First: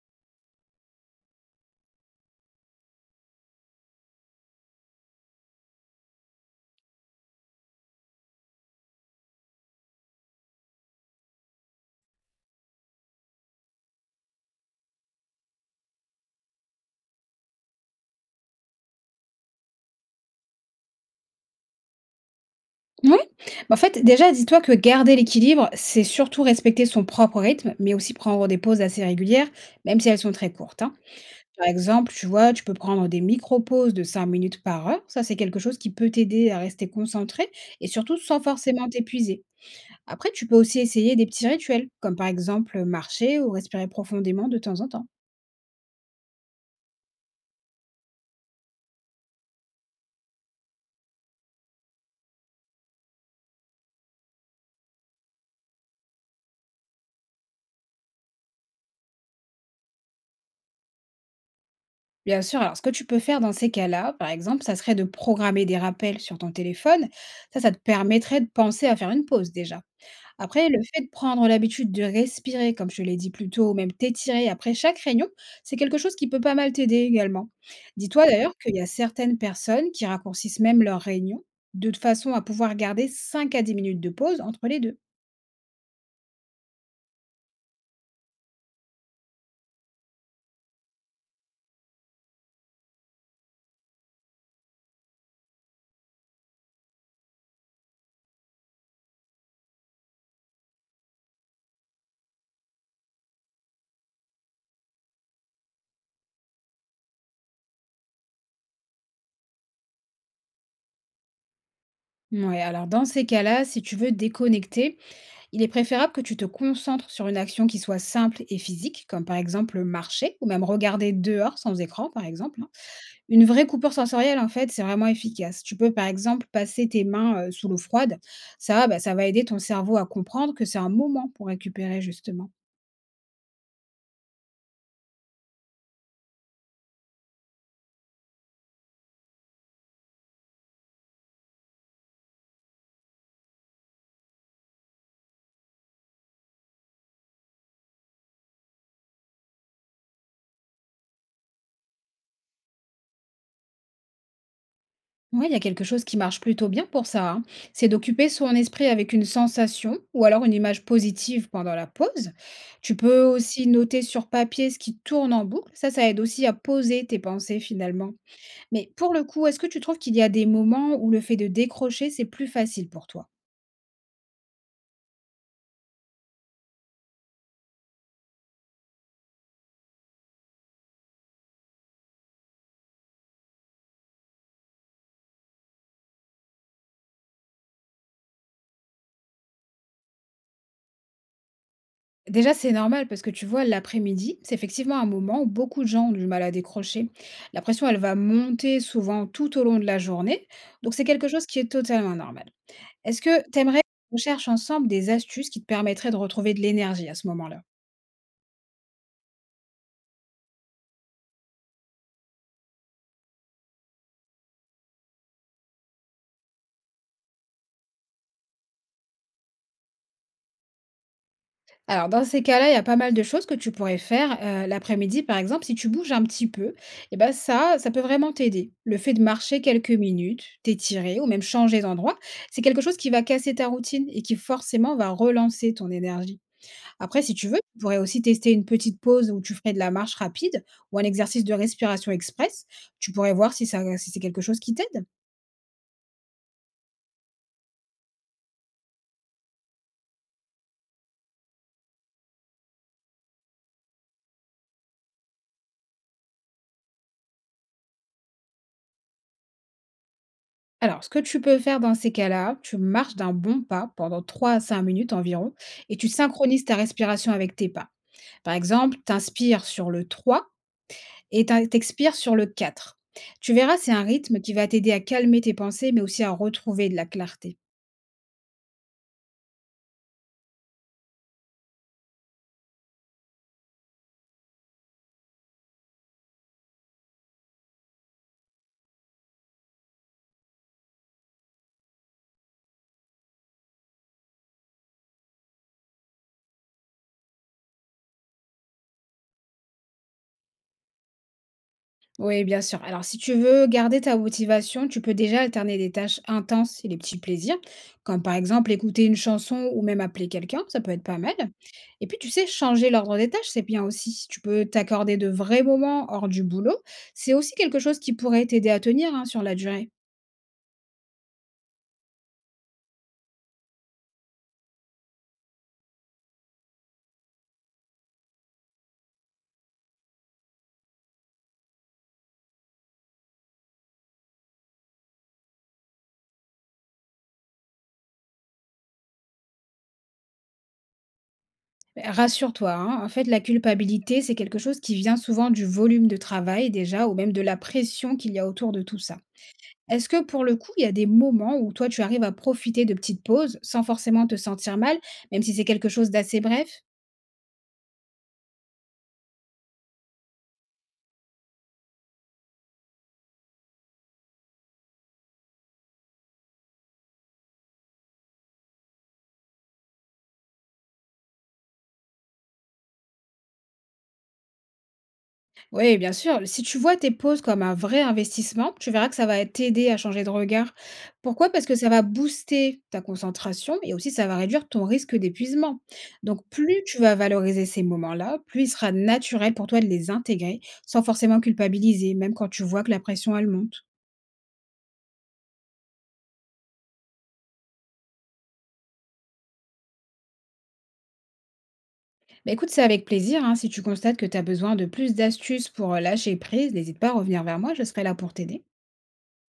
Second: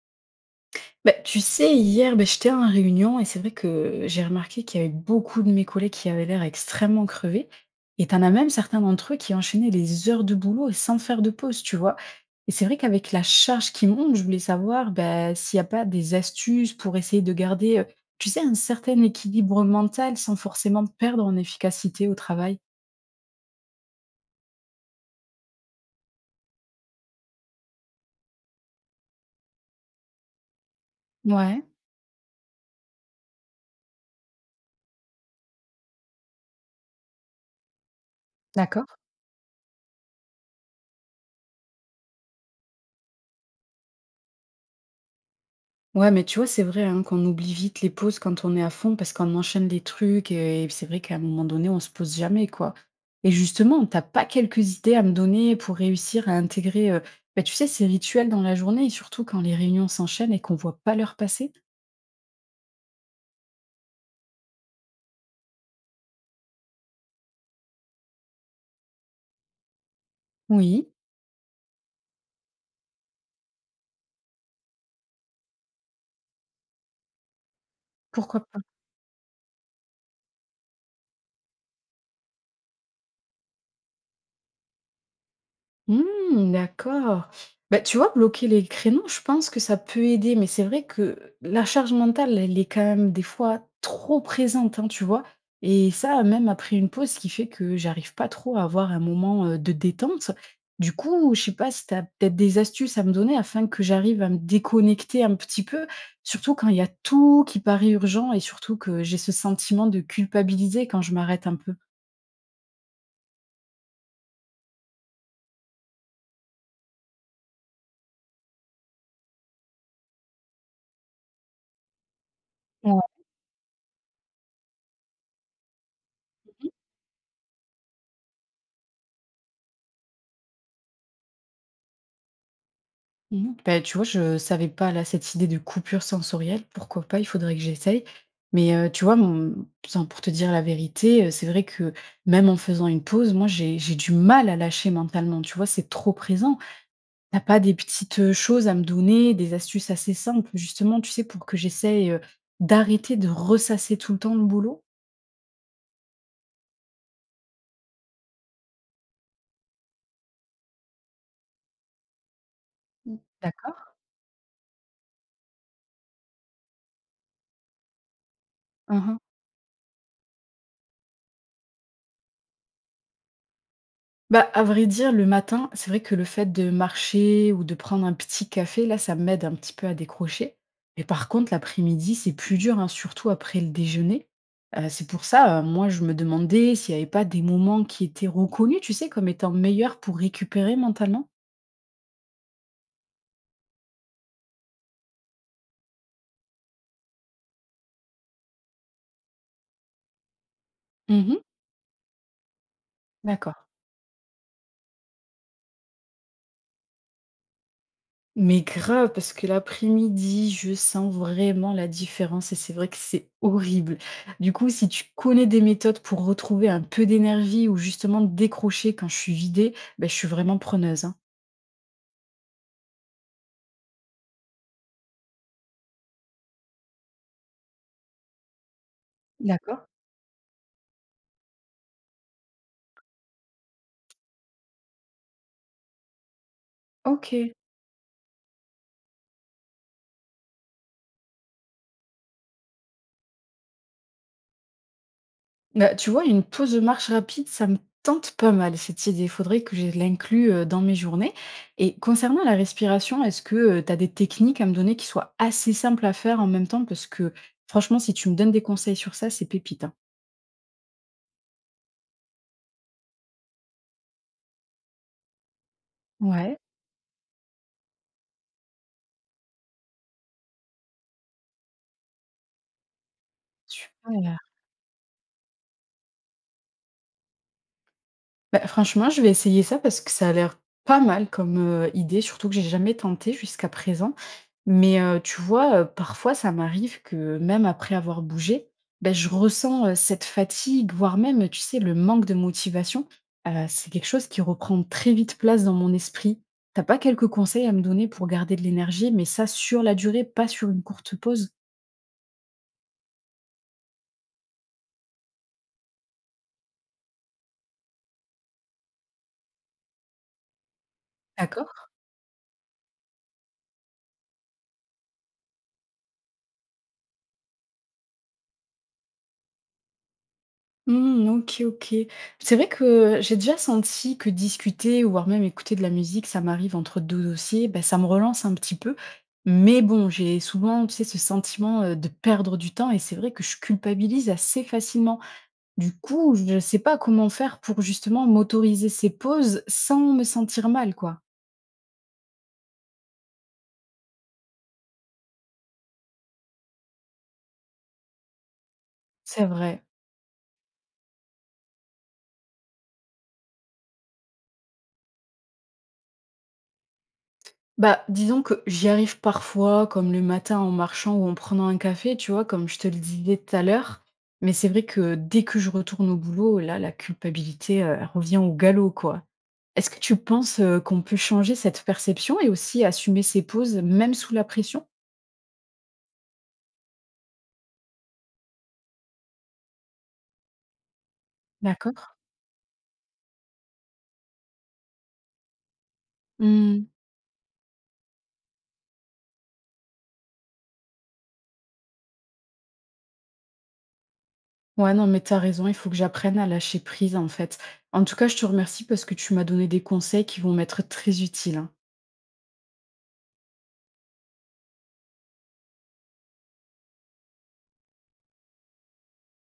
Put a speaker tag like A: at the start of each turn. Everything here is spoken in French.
A: Bah, tu sais, hier, beh, j'étais en réunion et c'est vrai que j'ai remarqué qu'il y avait beaucoup de mes collègues qui avaient l'air extrêmement crevés. Et t'en as même certains d'entre eux qui enchaînaient les heures de boulot et sans faire de pause, tu vois. Et c'est vrai qu'avec la charge qui monte, je voulais savoir bah, s'il n'y a pas des astuces pour essayer de garder, tu sais, un certain équilibre mental sans forcément perdre en efficacité au travail.
B: Oui. en fait, déjà, dis-toi que garder l'équilibre, c'est surtout respecter son propre rythme, mais aussi prendre des pauses assez régulières, même si elles sont très courtes, hein.
A: Ouais,
B: Par exemple, tu vois, tu peux prendre des micro-pauses de 5 minutes par heure. Ça, c'est quelque chose qui peut t'aider à rester concentré et surtout sans forcément
A: d'accord.
B: t'épuiser. Après, tu peux aussi essayer des petits rituels, comme par exemple marcher ou respirer profondément de temps en temps.
A: Ouais, mais tu vois, c'est vrai, hein, qu'on oublie vite les pauses quand on est à fond parce qu'on enchaîne les trucs et c'est vrai qu'à un moment donné, on se pose jamais, quoi. Et justement, t'as pas quelques idées à me donner pour réussir à intégrer, bah, tu sais, ces rituels dans la journée et surtout quand les réunions s'enchaînent et qu'on voit pas l'heure passer?
B: Bien sûr, alors ce que tu peux faire dans ces cas-là, par exemple, ça serait de programmer des rappels sur ton téléphone. Ça te permettrait de penser à faire une pause déjà. Après, le
A: Oui,
B: fait de prendre l'habitude de respirer, comme je l'ai dit plus tôt, ou même t'étirer après chaque réunion, c'est quelque chose qui peut pas mal t'aider également. Dis-toi
A: pourquoi
B: d'ailleurs
A: pas?
B: qu'il y a certaines personnes qui raccourcissent même leurs réunions de façon à pouvoir garder 5 à 10 minutes de pause entre les deux.
A: Mmh, d'accord. Bah, tu vois, bloquer les créneaux, je pense que ça peut aider, mais c'est vrai que la charge mentale, elle est quand même des fois trop présente, hein, tu vois. Et ça, même après une pause, ce qui fait que j'arrive pas trop à avoir un moment de détente. Du coup, je sais pas si tu as peut-être des astuces à me donner afin que j'arrive à me déconnecter un petit peu, surtout quand il y a tout qui paraît urgent et surtout que j'ai ce sentiment de culpabiliser quand je m'arrête un peu.
B: Ouais, alors dans ces cas-là, si tu veux déconnecter, il est préférable que tu te concentres sur une action qui soit simple et physique, comme par exemple marcher ou même regarder dehors sans écran, par exemple. Hein.
A: Ouais.
B: Une vraie coupure sensorielle, en fait, c'est vraiment efficace. Tu peux, par exemple, passer tes mains, sous l'eau froide. Ça, bah, ça va aider ton cerveau à comprendre que c'est un moment pour récupérer, justement.
A: Mmh. Bah, tu vois, je savais pas là, cette idée de coupure sensorielle, pourquoi pas, il faudrait que j'essaye. Mais tu vois, mon enfin, pour te dire la vérité, c'est vrai que même en faisant une pause, moi j'ai du mal à lâcher mentalement, tu vois? C'est trop présent. T'as pas des petites, choses à me donner, des astuces assez simples justement, tu sais, pour que j'essaye, d'arrêter de ressasser tout le temps le boulot?
B: Oui, il y a quelque chose qui marche plutôt bien pour ça, hein. C'est d'occuper son esprit avec une sensation ou alors une image positive pendant la pause. Tu
A: Mmh.
B: peux aussi
A: D'accord.
B: noter sur papier ce qui tourne en boucle. Ça aide aussi à poser tes pensées, finalement. Mais pour
A: Mmh.
B: le coup, est-ce que tu trouves qu'il y a des moments où le fait de décrocher, c'est plus facile pour toi?
A: Bah, à vrai dire, le matin, c'est vrai que le fait de marcher ou de prendre un petit café, là, ça m'aide un petit peu à décrocher. Mais par contre, l'après-midi, c'est plus dur, hein, surtout après le déjeuner. C'est pour ça, moi, je me demandais s'il n'y avait pas des moments qui étaient reconnus, tu sais, comme étant meilleurs pour récupérer mentalement.
B: Déjà, c'est normal parce que tu vois, l'après-midi, c'est effectivement un moment où beaucoup de gens ont du mal à décrocher. La pression, elle va monter souvent tout au long de la journée. Donc, c'est quelque
A: Mhm,
B: chose qui est totalement normal. Est-ce que tu
A: d'accord.
B: aimerais qu'on cherche ensemble des astuces qui te permettraient de retrouver de l'énergie à ce moment-là?
A: Mais grave, parce que l'après-midi, je sens vraiment la différence et c'est vrai que c'est horrible. Du coup, si tu connais des méthodes pour retrouver un peu d'énergie ou justement décrocher quand je suis vidée, ben je suis vraiment preneuse, hein.
B: Alors, dans ces cas-là, il y a pas mal de choses que tu pourrais faire l'après-midi, par exemple, si tu bouges un petit peu, et ben ça peut vraiment t'aider. Le fait de marcher
A: D'accord.
B: quelques minutes, t'étirer ou même changer d'endroit, c'est quelque chose qui va casser ta routine et qui forcément va relancer ton énergie. Après,
A: Ok.
B: si tu veux, tu pourrais aussi tester une petite pause où tu ferais de la marche rapide ou un exercice de respiration express. Tu pourrais voir si ça, si c'est quelque chose qui t'aide.
A: Bah, tu vois, une pause de marche rapide, ça me tente pas mal cette idée. Il faudrait que je l'inclue dans mes journées. Et concernant la respiration, est-ce que tu as des techniques à me donner qui soient assez simples à faire en même temps? Parce que franchement, si tu me donnes des conseils sur ça, c'est pépite, hein.
B: Alors, ce que tu peux faire dans ces cas-là, tu marches d'un bon pas pendant 3 à 5 minutes environ et tu
A: Ouais.
B: synchronises ta respiration avec tes pas. Par exemple, t'inspires sur le 3. Et tu in sur le 4. Tu verras, c'est un
A: Super.
B: rythme qui va t'aider à calmer tes pensées, mais aussi à retrouver de la clarté.
A: Bah, franchement, je vais essayer ça parce que ça a l'air pas mal comme, idée, surtout que j'ai jamais tenté jusqu'à présent. Mais, tu vois, parfois ça m'arrive que même après avoir bougé, ben je ressens, cette fatigue, voire même, tu sais, le manque de motivation. C'est quelque chose qui reprend très vite place dans mon esprit. T'as pas quelques conseils à me donner pour garder de l'énergie, mais ça sur la durée, pas sur une courte pause?
B: Oui, bien sûr. Alors, si tu veux garder ta motivation, tu peux déjà alterner des tâches intenses et les petits plaisirs, comme par exemple écouter une chanson ou même appeler quelqu'un, ça peut être pas mal.
A: D'accord.
B: Et puis, tu sais, changer l'ordre des tâches, c'est bien aussi. Si tu peux t'accorder de vrais moments hors du boulot. C'est aussi quelque chose qui pourrait t'aider à tenir hein, sur la durée.
A: Mmh, OK, OK. C'est vrai que j'ai déjà senti que discuter, ou voire même écouter de la musique, ça m'arrive entre 2 dossiers, ben ça me relance un petit peu. Mais bon, j'ai souvent, tu sais, ce sentiment, de perdre du temps et c'est vrai que je culpabilise assez facilement. Du coup, je ne sais pas comment faire pour justement m'autoriser ces pauses sans me sentir mal, quoi.
B: Rassure-toi, hein, en fait, la culpabilité, c'est quelque chose qui vient souvent du volume de travail déjà, ou même de la pression qu'il y a autour de tout ça.
A: C'est vrai.
B: Est-ce que pour le coup, il y a des moments où toi, tu arrives à profiter de petites pauses sans forcément te sentir mal, même si c'est quelque chose d'assez bref?
A: Bah, disons que j'y arrive parfois, comme le matin en marchant ou en prenant un café, tu vois, comme je te le disais tout à l'heure. Mais c'est vrai que dès que je retourne au boulot, là, la culpabilité, elle revient au galop, quoi. Est-ce que tu penses qu'on peut changer cette perception et aussi assumer ses pauses, même sous la pression?
B: Oui, bien sûr. Si tu vois tes pauses comme un vrai investissement, tu verras que ça va t'aider à changer de regard. Pourquoi? Parce que ça
A: D'accord.
B: va booster ta concentration et aussi ça va réduire ton risque d'épuisement. Donc, plus
A: Hmm.
B: tu vas valoriser ces moments-là, plus il sera naturel pour toi de les intégrer sans forcément culpabiliser, même quand tu vois que la pression, elle monte.
A: Ouais, non, mais t'as raison, il faut que j'apprenne à lâcher prise, en fait. En tout cas, je te remercie parce que tu m'as donné des conseils qui vont m'être très utiles, hein.
B: Bah, écoute, c'est avec plaisir, hein. Si tu constates que tu as besoin de plus d'astuces pour lâcher prise, n'hésite pas à revenir vers moi, je serai là pour t'aider.